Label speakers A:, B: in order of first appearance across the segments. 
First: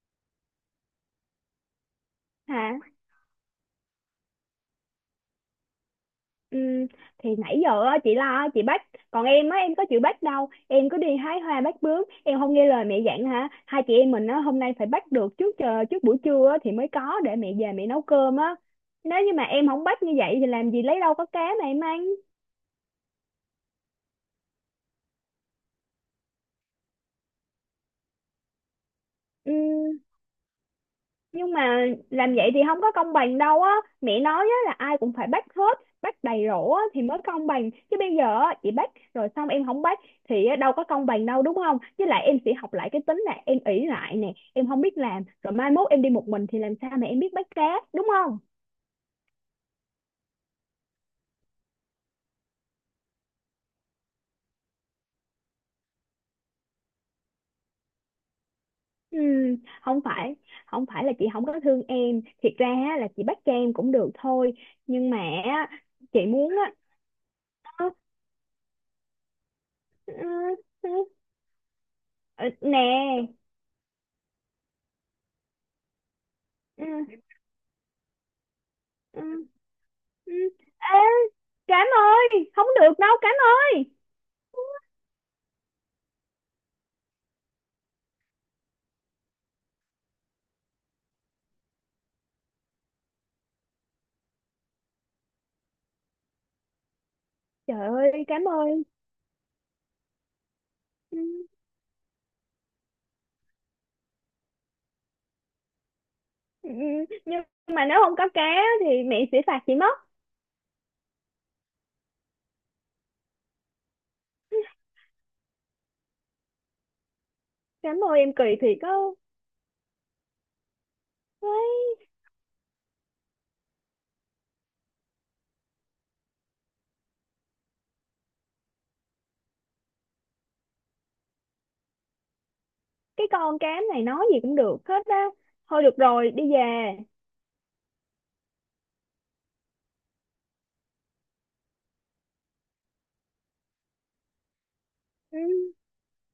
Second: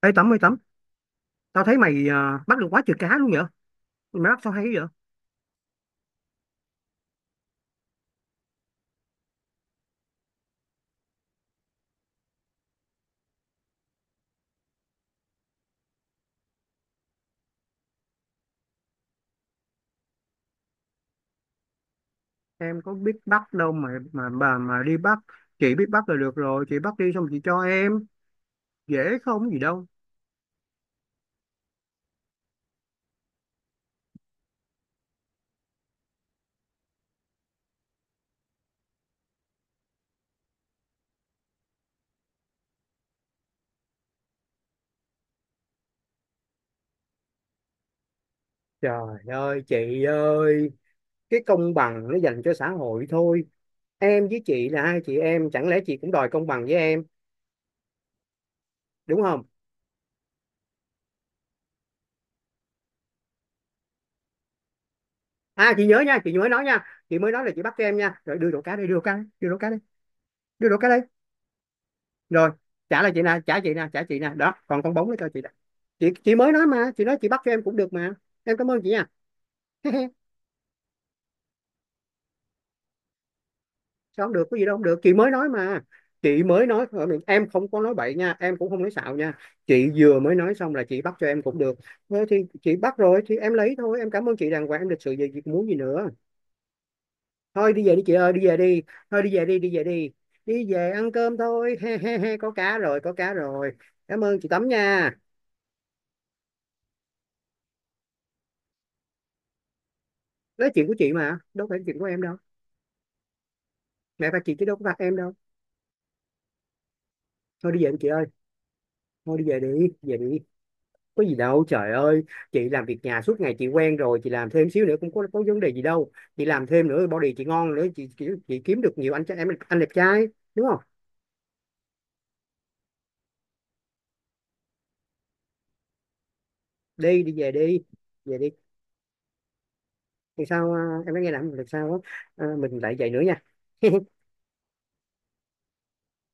A: Ê Tấm ơi Tấm, tao thấy mày bắt được
B: Hả?
A: quá trời cá luôn vậy? Mày bắt sao hay vậy?
B: Ừm, thì nãy giờ á, chị lo á, chị bắt, còn em á, em có chịu bắt đâu, em cứ đi hái hoa bắt bướm, em không nghe lời mẹ dặn hả? Hai chị em mình á, hôm nay phải bắt được trước, chờ trước buổi trưa á, thì mới có để mẹ về mẹ nấu cơm á. Nếu như mà em không bắt như vậy thì làm gì lấy đâu có cá mà em ăn.
A: Em có biết bắt đâu mà bà mà đi bắt, chị biết bắt là được rồi, chị bắt đi xong chị cho em, dễ không gì đâu.
B: Nhưng mà làm vậy thì không có công bằng đâu á. Mẹ nói á là ai cũng phải bắt hết, bắt đầy rổ á thì mới công bằng, chứ bây giờ á chị bắt rồi xong em không bắt thì á, đâu có công bằng đâu, đúng không? Với lại em sẽ học lại cái tính là em ỷ lại nè, em không biết làm, rồi mai mốt em đi một mình thì làm sao mà em biết bắt cá, đúng không?
A: Trời ơi chị ơi, cái công bằng nó dành cho xã hội thôi. Em với chị là hai chị em, chẳng lẽ chị cũng đòi công bằng với em,
B: Ừ,
A: đúng không?
B: không phải không phải là chị không có thương em, thiệt ra á là chị bắt cho em cũng được thôi, nhưng mà á,
A: À chị nhớ nha,
B: chị
A: chị mới
B: muốn
A: nói
B: á,
A: nha, chị mới nói là chị bắt cho
B: ơ,
A: em nha. Rồi đưa đồ cá đây, đưa đồ cá, đây, đưa đồ cá đây,
B: ơ,
A: đưa đồ cá đây.
B: ơ,
A: Rồi
B: nè.
A: trả lại chị nè, trả chị nè, trả chị nè, đó còn con bóng nó cho chị nè. Chị mới nói mà, chị nói
B: Ừ,
A: chị bắt cho em cũng được mà. Em cảm ơn chị nha.
B: ừ. Ừ. Ê, Cám ơi, không được đâu Cám ơi.
A: Sao không được, có gì đâu, không được chị mới nói mà, chị mới nói. Em không có nói bậy nha, em cũng không nói xạo nha. Chị vừa mới nói xong là chị bắt cho em cũng được, thế thì chị bắt rồi thì em lấy thôi. Em cảm ơn chị đàng hoàng, em lịch sự về việc muốn gì nữa. Thôi đi
B: Trời
A: về đi chị
B: ơi,
A: ơi, đi
B: Cám
A: về đi.
B: ơi.
A: Thôi đi về đi, đi về đi. Đi về ăn
B: Ừ,
A: cơm thôi, he he he, có cá rồi, có cá rồi. Cảm ơn chị Tấm nha.
B: ừ, ừ. Nhưng mà nếu không có cá thì mẹ sẽ phạt chị mất.
A: Đó là chuyện của chị mà, đâu phải chuyện của em đâu. Mẹ và chị chứ đâu có phạt em đâu. Thôi đi về đi
B: Cám
A: chị
B: ơi,
A: ơi.
B: em kỳ thiệt á.
A: Thôi đi về, đi về đi. Có gì đâu trời
B: Đấy,
A: ơi. Chị làm việc nhà suốt ngày chị quen rồi, chị làm thêm xíu nữa cũng có vấn đề gì đâu. Chị làm thêm nữa body chị ngon nữa, chị kiếm được nhiều anh trai- em anh đẹp trai, đúng không?
B: cái con Cám này nói gì cũng được hết á. Thôi được rồi, đi về.
A: Đi đi về đi, về đi. Thì sao em nói nghe nè, lần sau mình lại vậy nữa nha.
B: Ừ,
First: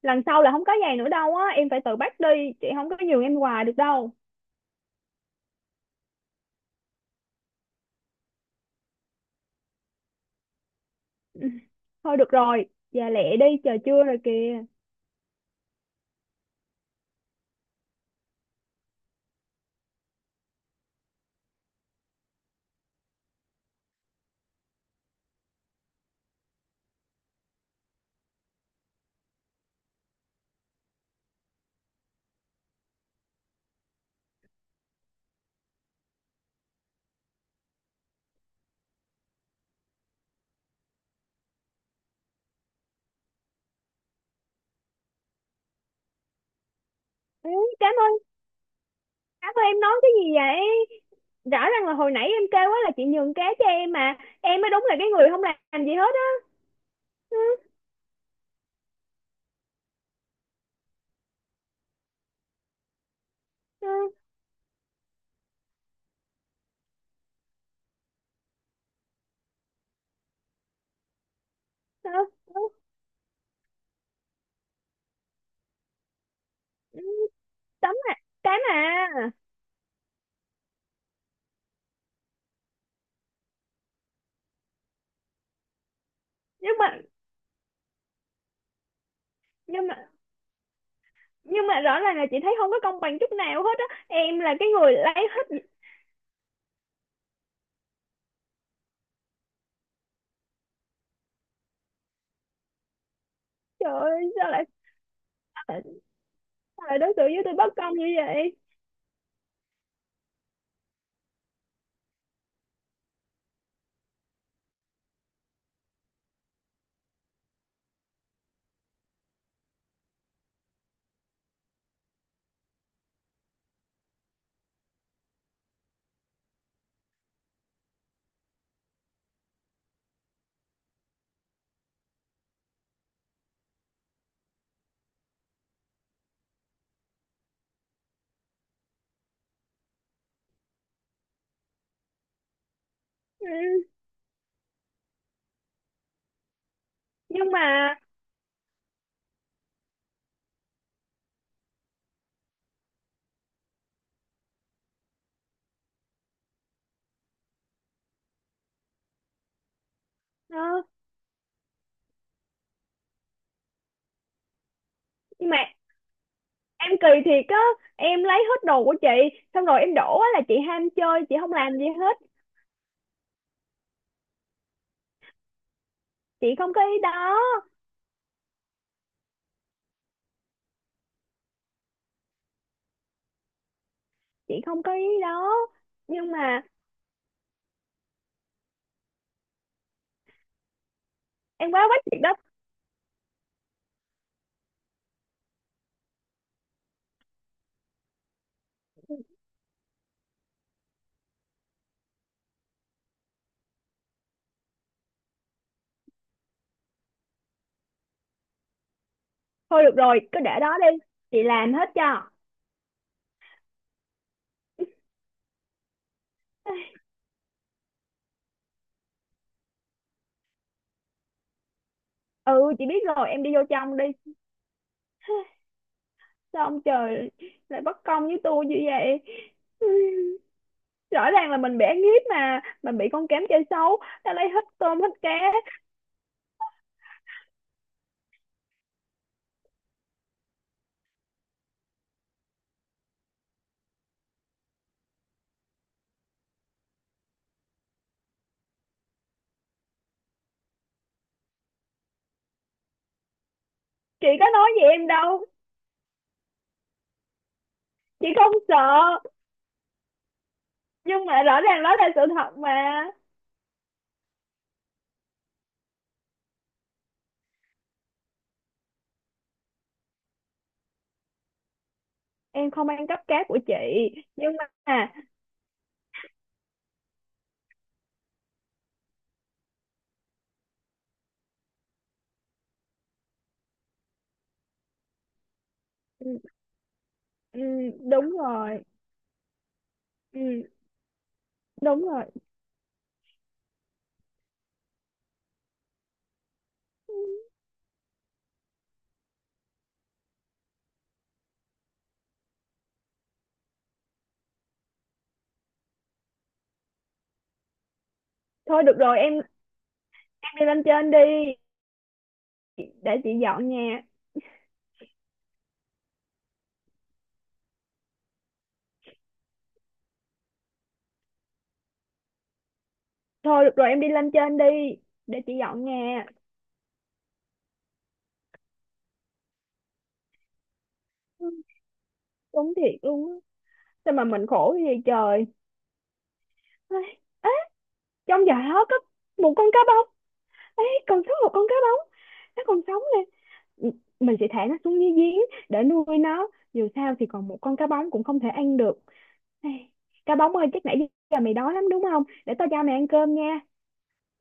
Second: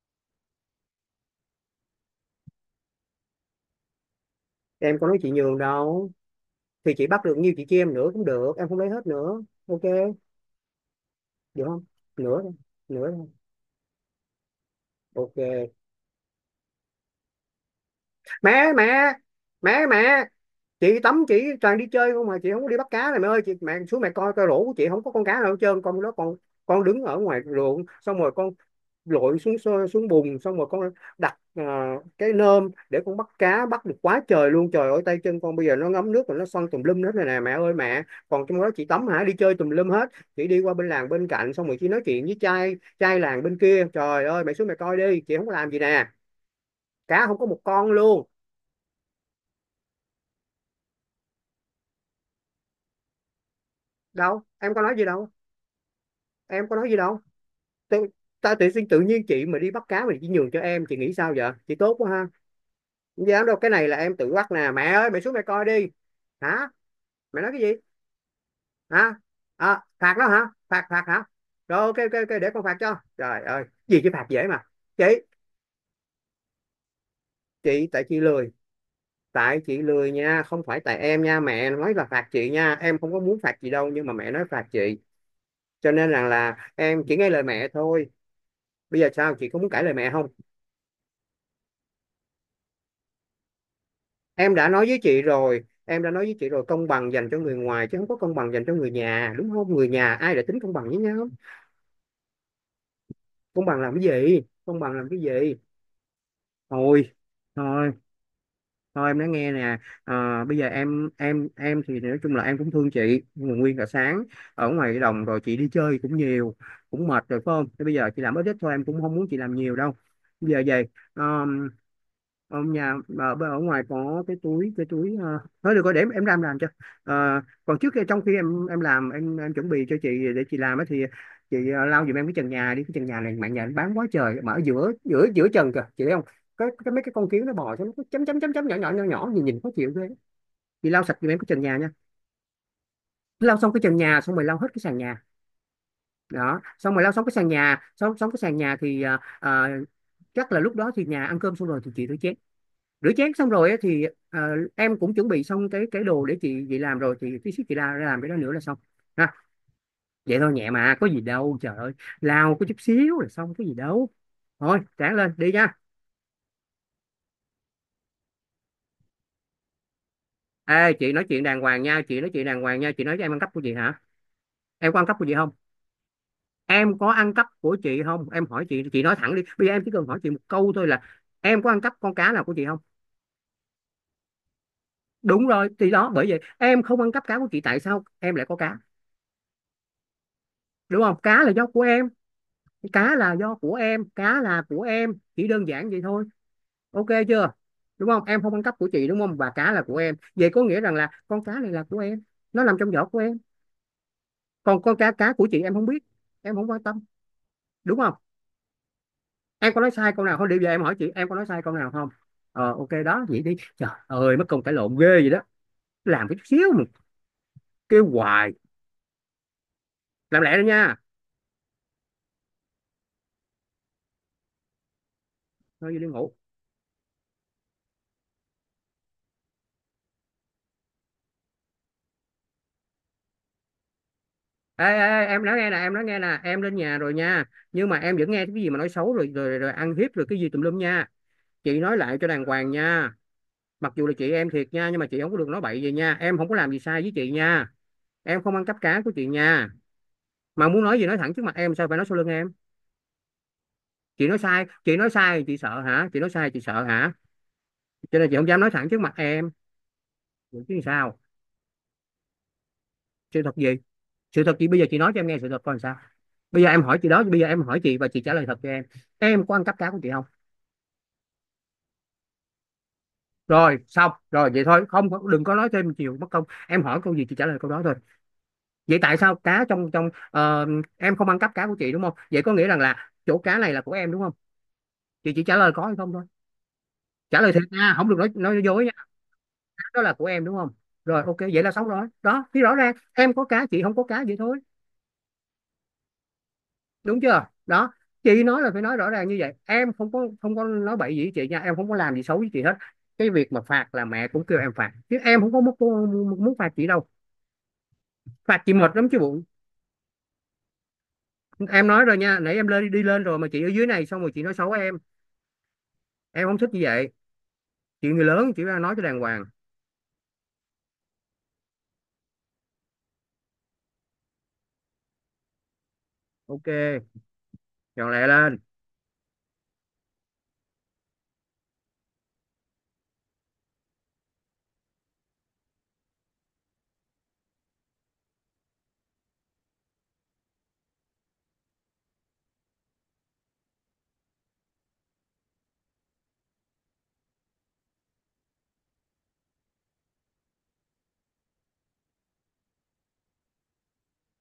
B: lần sau là không có giày nữa đâu á, em phải tự bắt đi, chị không có nhường em quà được đâu.
A: Em có nói chị nhường đâu, thì chị bắt được nhiêu chị chia em nữa cũng được, em không lấy hết nữa. Ok,
B: Ừ,
A: được không?
B: thôi được
A: Nửa thôi,
B: rồi, về
A: nửa thôi.
B: lẹ đi, trời trưa rồi kìa.
A: Ok. Mẹ mẹ, mẹ mẹ, chị tắm chị toàn đi chơi không mà chị không có đi bắt cá này mẹ ơi. Chị mẹ xuống mẹ coi coi rổ của chị không có con cá nào hết trơn. Con đó con đứng ở ngoài ruộng xong rồi con lội xuống xuống bùn xong rồi con đặt cái nơm để con bắt cá, bắt được quá trời luôn. Trời ơi tay chân con bây giờ nó ngấm nước rồi nó xoăn tùm lum hết này nè mẹ ơi mẹ. Còn trong đó chị tắm hả, đi chơi tùm lum hết. Chị đi qua bên làng bên cạnh xong rồi chị nói chuyện với trai trai làng bên kia. Trời ơi mẹ xuống mẹ coi đi, chị không có làm gì nè, cá không có
B: Ừ,
A: một con
B: Cám ơi,
A: luôn.
B: Cám ơi em nói cái gì vậy? Rõ ràng là hồi nãy em kêu á là chị nhường cá cho em, mà
A: Đâu
B: em mới
A: em có
B: đúng
A: nói
B: là
A: gì
B: cái
A: đâu,
B: người không làm gì hết á.
A: em có nói gì đâu.
B: Ừ,
A: Tự, ta tự sinh tự nhiên chị mà đi bắt cá mà chỉ nhường cho em, chị nghĩ sao vậy, chị tốt quá ha. Không dám đâu, cái
B: ừ,
A: này là em tự bắt nè mẹ ơi, mẹ xuống mẹ coi đi. Hả? Mẹ nói cái gì? Hả? Phạt đó hả? Phạt, phạt hả? Rồi ok
B: ừ,
A: ok ok, để
B: ừ,
A: con phạt cho. Trời ơi gì chứ phạt dễ mà. chị
B: ừ,
A: chị
B: Tấm
A: tại
B: à,
A: chị lười.
B: cái mà,
A: Tại chị lười nha, không phải tại em nha. Mẹ nói là phạt chị nha, em không có muốn phạt chị đâu nhưng mà mẹ nói phạt chị, cho nên rằng là
B: nhưng mà
A: em chỉ nghe lời mẹ thôi. Bây giờ sao chị có muốn cãi
B: nhưng
A: lời
B: mà
A: mẹ không?
B: nhưng mà rõ ràng là chị thấy không có công bằng chút nào hết á, em là
A: Em đã
B: cái
A: nói
B: người
A: với chị
B: lấy hết.
A: rồi, em đã nói với chị rồi, công bằng dành cho người ngoài chứ không có công bằng dành cho người nhà, đúng không? Người nhà ai đã tính công bằng với nhau. Công bằng làm
B: Trời
A: cái
B: ơi,
A: gì, công bằng làm cái gì.
B: sao lại sao lại
A: Thôi,
B: đối xử với tôi bất
A: thôi,
B: công như vậy.
A: thôi em nói nghe nè. Bây giờ em thì nói chung là em cũng thương chị nhưng mà nguyên cả sáng ở ngoài cái đồng rồi chị đi chơi cũng nhiều, cũng mệt rồi phải không? Thế bây giờ chị làm ít ít thôi, em cũng không muốn chị làm nhiều đâu. Bây giờ về ông nhà ở ngoài có cái túi, cái túi thôi được rồi để em làm cho. Còn trước khi trong khi em làm, em chuẩn bị cho chị để chị làm á, thì chị lau giùm em cái trần nhà đi. Cái trần nhà này mạng nhà nó bám quá trời mà, ở giữa giữa giữa trần kìa chị thấy không? Cái mấy cái con kiến nó bò cho nó cứ chấm chấm chấm chấm nhỏ nhỏ nhỏ nhỏ, nhìn nhìn khó chịu ghê. Chị lau sạch giùm em cái trần nhà nha.
B: Ừ,
A: Lau xong cái trần nhà xong rồi lau hết cái sàn nhà đó. Xong rồi lau xong cái sàn
B: nhưng
A: nhà,
B: mà
A: xong xong cái sàn nhà thì chắc là lúc đó thì nhà ăn cơm xong rồi thì chị tới chén, rửa chén xong rồi á thì em cũng chuẩn bị xong cái đồ để chị làm rồi, thì tí xíu chị ra ra làm cái đó nữa là xong ha. Vậy thôi
B: ờ,
A: nhẹ mà, có gì đâu trời ơi. Lao có chút xíu là xong, có gì đâu. Thôi sáng lên
B: nhưng
A: đi
B: mà
A: nha.
B: em kỳ thiệt á, em lấy hết đồ của chị, xong rồi em đổ á là chị ham
A: Ê chị nói
B: chơi chị
A: chuyện
B: không
A: đàng
B: làm
A: hoàng
B: gì
A: nha,
B: hết.
A: chị nói chuyện đàng hoàng nha, chị nói cho em ăn cắp của chị hả? Em có ăn cắp của chị không?
B: Chị không có
A: Em
B: ý
A: có ăn
B: đó.
A: cắp của chị không, em hỏi chị nói thẳng đi. Bây giờ em chỉ cần hỏi chị một câu thôi là em có ăn cắp con cá nào của chị không.
B: Chị không có ý
A: Đúng
B: đó.
A: rồi thì đó, bởi
B: Nhưng
A: vậy
B: mà
A: em không ăn cắp cá của chị, tại sao em lại có cá? Đúng không, cá là do
B: em
A: của
B: quá quánh
A: em.
B: thiệt đó.
A: Cá là do của em, cá là của em, chỉ đơn giản vậy thôi. Ok chưa? Đúng không, em không ăn cắp của chị đúng không, và cá là của em, vậy có nghĩa rằng là con cá này là của em, nó nằm trong vỏ của em. Còn con cá cá của chị em không biết, em không quan tâm. Đúng không? Em có
B: Thôi
A: nói
B: được
A: sai
B: rồi,
A: câu nào
B: cứ
A: không, điều
B: để
A: giờ
B: đó
A: em hỏi
B: đi.
A: chị, em có
B: Chị
A: nói sai câu
B: làm hết
A: nào không?
B: cho.
A: Ờ ok, đó vậy đi. Trời ơi mất công cãi lộn ghê vậy đó, làm cái chút xíu mà kêu hoài. Làm lẹ đi nha.
B: Ừ, chị biết rồi, em đi vô trong đi.
A: Thôi đi ngủ.
B: Sao ông trời lại bất công với tôi như vậy? Rõ ràng là mình bị ăn hiếp mà. Mình bị con Cám chơi xấu. Ta lấy hết
A: Ê
B: tôm, hết
A: ê,
B: cá.
A: em nói nghe nè, em nói nghe nè, em lên nhà rồi nha nhưng mà em vẫn nghe cái gì mà nói xấu rồi rồi rồi ăn hiếp rồi cái gì tùm lum nha. Chị nói lại cho đàng hoàng nha. Mặc dù là chị em thiệt nha nhưng mà chị không có được nói bậy gì nha, em không có làm gì sai với chị nha, em không ăn cắp cá của chị nha. Mà muốn nói gì nói thẳng trước mặt em, sao phải nói sau lưng em. Chị
B: Chị
A: nói
B: có
A: sai,
B: nói gì
A: chị
B: em
A: nói sai
B: đâu.
A: chị sợ hả? Chị nói sai chị sợ hả? Cho
B: Chị
A: nên chị không
B: không
A: dám nói thẳng trước mặt
B: sợ.
A: em. Vậy chứ sao.
B: Nhưng mà rõ ràng đó là sự thật mà.
A: Sự thật gì? Sự thật chị bây giờ chị nói cho em nghe sự thật coi làm sao. Bây giờ em hỏi chị đó, bây giờ em hỏi chị và chị trả lời thật cho em. Em có ăn cắp cá của chị không?
B: Em không ăn cắp cá của chị.
A: Rồi xong rồi
B: Nhưng
A: vậy thôi, không
B: mà...
A: đừng có nói thêm chiều mất công, em hỏi câu gì chị trả lời câu đó thôi. Vậy tại sao cá trong trong ờ, em không ăn cắp cá của chị đúng không, vậy có nghĩa rằng là chỗ cá này là của em đúng không. Chị chỉ trả lời có hay không thôi.
B: Ừ,
A: Trả lời
B: ừ,
A: thiệt nha, không được nói
B: đúng
A: nói
B: rồi.
A: dối nha. Cá đó là của em đúng
B: Ừ,
A: không? Rồi ok vậy là xong
B: đúng
A: rồi
B: rồi.
A: đó, thì rõ ràng em có cá chị không có cá, vậy thôi. Đúng chưa đó. Chị nói là phải nói rõ ràng như vậy, em không có, không có nói bậy gì với chị nha, em không có làm gì xấu với chị hết. Cái việc mà phạt là mẹ cũng kêu em phạt chứ em không có muốn muốn phạt chị đâu. Phạt chị
B: Thôi
A: mệt
B: được
A: lắm
B: rồi,
A: chứ
B: em
A: bộ.
B: em đi lên trên đi.
A: Em nói rồi nha, nãy em lên đi
B: Để
A: lên
B: chị
A: rồi mà chị ở
B: dọn
A: dưới
B: nhà.
A: này xong rồi chị nói xấu Em không thích như vậy. Chuyện người lớn chỉ ra nói cho đàng hoàng.
B: Thôi được rồi, em đi lên trên đi, để chị dọn nhà.
A: Ok, dọn lẹ lên.
B: Ừ, đúng thiệt luôn á, sao mà mình khổ cái gì trời. Ấy, ấy, trong giỏ đó có một con cá bóng, ấy còn sống, một con cá bóng, nó còn sống nè. M- mình sẽ thả nó xuống dưới giếng để nuôi nó. Dù sao thì còn một con cá bóng cũng không thể ăn được. Ai, cá bóng ơi, chắc nãy giờ mày đói lắm đúng không, để tao cho mày ăn cơm nha.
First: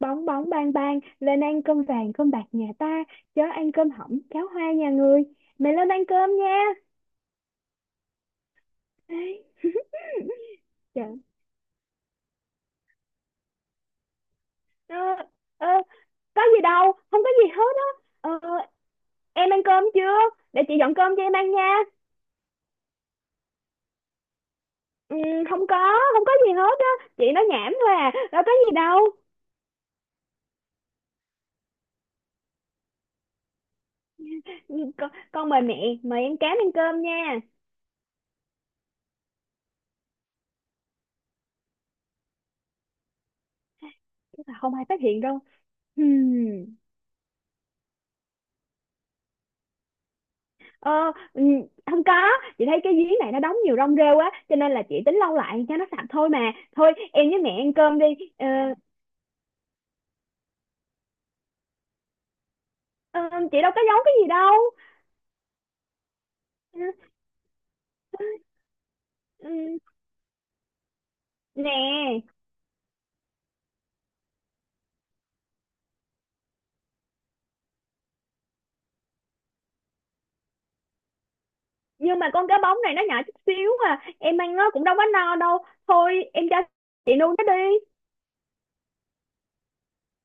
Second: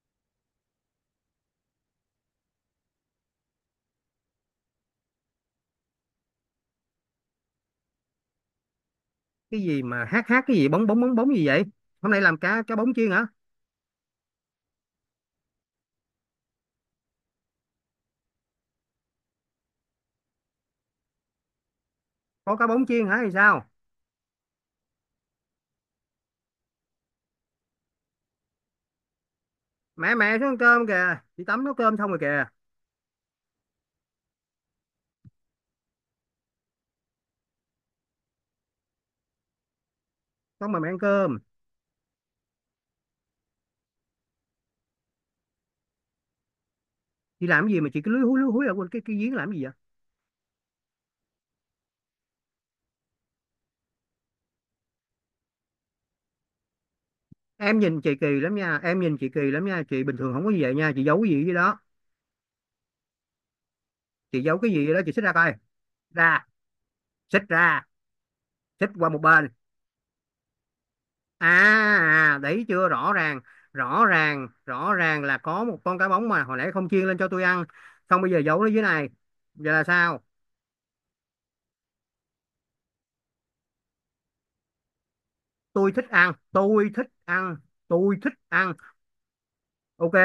B: Bóng bóng bang bang, lên ăn cơm vàng cơm bạc nhà ta, chớ ăn cơm hỏng cháo hoa nhà người. Mày lên ăn cơm nha. Ai,
A: Cái gì mà hát hát cái gì bóng bóng bóng
B: trời.
A: bóng gì vậy? Hôm nay làm cá cá bóng chiên hả?
B: Ờ, ờ, có gì đâu, không có gì hết á. Ờ, em ăn cơm chưa, để chị dọn cơm cho em ăn nha.
A: Có cá bóng chiên hả thì sao?
B: Ừ, không có, không có gì hết á, chị nói nhảm thôi à, đâu có gì đâu.
A: Mẹ, mẹ xuống ăn cơm kìa, chị tắm nấu cơm xong rồi kìa.
B: Ừ, con mời mẹ, mời em Cám ăn cơm nha.
A: Xong mà mẹ ăn cơm.
B: Chắc là không ai phát hiện đâu. Hmm.
A: Chị làm cái gì mà chị cứ lúi húi ở quên cái giếng làm cái gì vậy?
B: Ờ, ừ, không có, chị thấy cái giếng này nó đóng nhiều rong rêu á cho nên là chị tính lau lại cho nó sạch thôi mà, thôi em với mẹ ăn
A: Em
B: cơm
A: nhìn
B: đi.
A: chị kỳ
B: Ờ,
A: lắm nha, em nhìn chị kỳ lắm nha, chị bình thường không có gì vậy nha, chị giấu cái gì vậy đó?
B: ờ, chị đâu có giấu cái gì
A: Chị
B: đâu.
A: giấu cái gì vậy đó? Chị xích ra coi, ra,
B: Ừ,
A: xích ra, xích qua một bên.
B: ừ,
A: À.
B: nè,
A: Đấy chưa rõ ràng, rõ ràng là có một con cá bóng mà hồi nãy không chiên lên cho tôi ăn, xong bây giờ giấu nó dưới này. Giờ là sao?
B: nhưng mà con cá bóng này nó nhỏ chút xíu à, em ăn nó cũng đâu có no đâu.
A: Tôi thích
B: Thôi
A: ăn,
B: em cho
A: tôi thích
B: chị nuôi nó
A: ăn,
B: đi.
A: tôi thích ăn. Ok,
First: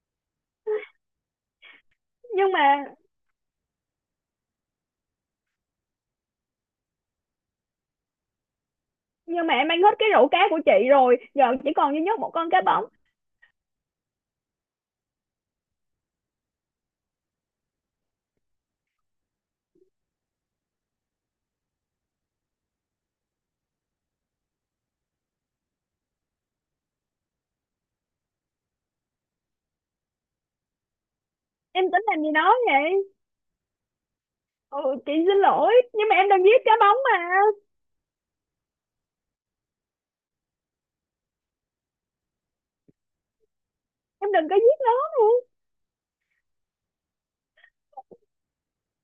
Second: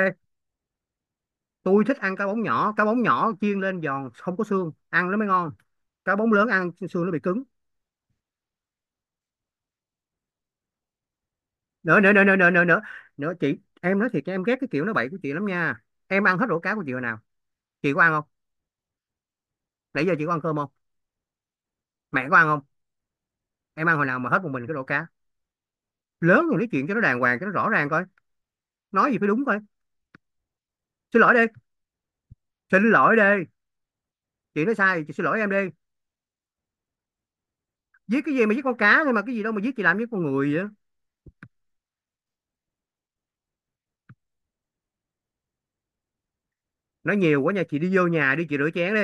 A: tôi thích ăn cá bóng
B: nhưng
A: nhỏ,
B: mà
A: cá bóng nhỏ chiên lên giòn không có xương ăn nó mới ngon. Cá bóng lớn ăn xương nó bị cứng.
B: nhưng mà em ăn hết cái rổ cá của chị rồi, giờ chỉ còn
A: Nữa,
B: duy
A: nữa,
B: nhất
A: nữa,
B: một
A: nữa, nữa,
B: con cá
A: nữa, nữa,
B: bóng.
A: nữa chị. Em nói thiệt cho em ghét cái kiểu nói bậy của chị lắm nha. Em ăn hết rổ cá của chị hồi nào? Chị có ăn không? Nãy giờ chị có ăn cơm không? Mẹ có ăn không? Em ăn hồi nào mà hết một mình cái rổ cá? Lớn rồi nói chuyện cho nó đàng hoàng cho nó rõ ràng coi, nói gì phải đúng coi. Xin lỗi đi,
B: Em tính làm gì đó
A: xin
B: vậy?
A: lỗi đi, chị nói
B: Ừ,
A: sai
B: chị
A: chị xin
B: xin
A: lỗi em đi.
B: lỗi, nhưng mà em đừng giết cá bóng mà,
A: Giết cái gì mà giết? Con cá thôi mà, cái gì đâu mà giết, chị làm giết con người vậy.
B: em đừng có giết nó luôn.
A: Nói nhiều quá nha, chị đi vô nhà đi, chị rửa chén đi.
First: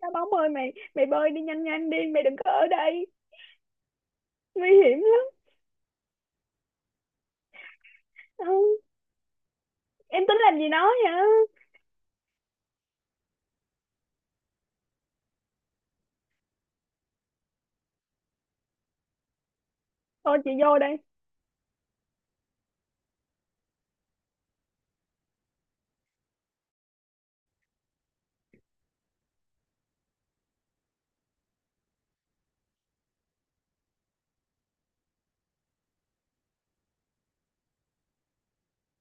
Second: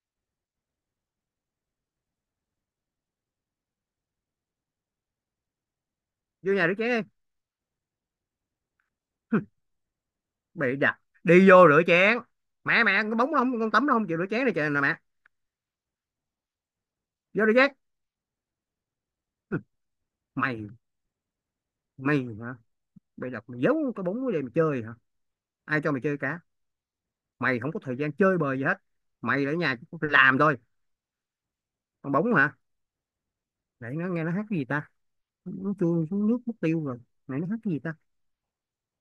B: Cá bóng ơi, mày mày bơi đi, nhanh nhanh đi, mày đừng có ở đây, nguy hiểm lắm.
A: Vô nhà rửa chén đi.
B: Ừ, em tính làm gì
A: Bị
B: nó
A: đặt
B: vậy?
A: đi vô rửa chén. Mẹ, mẹ, con bóng nó không, con tắm nó không chịu rửa chén này trời nè mẹ. Vô rửa chén.
B: Thôi chị
A: Mày,
B: vô đây.
A: mày hả? Bị đặt mày giấu cái bóng đây mà chơi hả? Ai cho mày chơi cá? Mày không có thời gian chơi bời gì hết, mày ở nhà chỉ làm thôi. Con bóng hả? Nãy nó nghe nó hát cái gì ta? Nó trôi xuống nước mất tiêu rồi. Nãy nó hát cái gì ta?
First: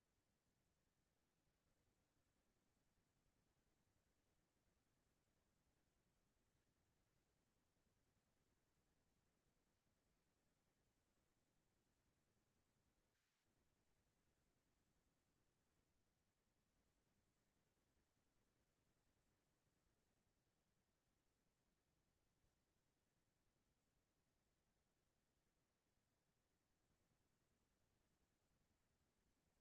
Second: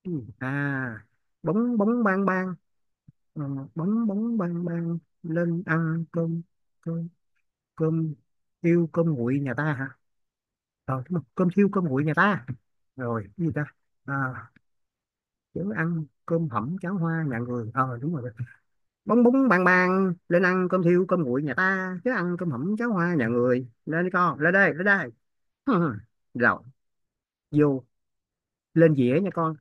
A: Cái à, bóng bóng bang bang. Ờ, bóng bóng bang bang lên ăn cơm, cơm, cơm thiêu cơm nguội nhà ta hả? Ờ đúng rồi, cơm thiêu cơm nguội nhà ta, rồi cái gì ta? À, chớ ăn cơm hẩm cháo hoa nhà người, ờ đúng rồi. Bóng bóng bang bang lên ăn cơm thiêu cơm nguội nhà ta, chớ ăn cơm hẩm cháo hoa nhà người, lên đi con, lên đây, lên đây. Rồi, vô, lên dĩa nha con.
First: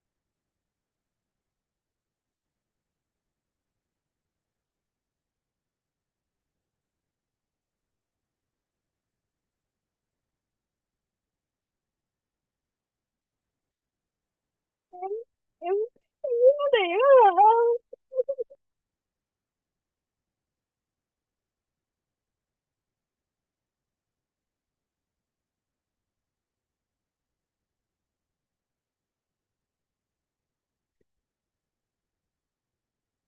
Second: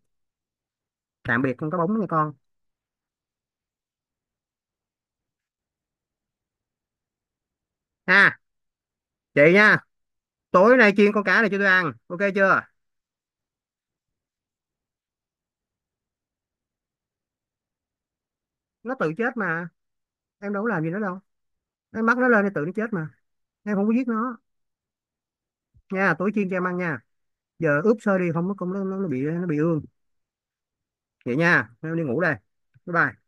A: Tạm biệt con cá bóng nha con. Ha, chị nha, tối nay chiên con cá này cho tôi ăn, ok chưa?
B: Em em giết nó thiệt rồi.
A: Nó tự chết mà, em đâu có làm gì nó đâu, em bắt nó lên thì tự nó chết mà, em không có giết nó. Nha, tối chiên cho em ăn nha. Giờ ướp sơ đi không nó cũng nó bị bị ương. Vậy nha, em đi ngủ đây, bye bye.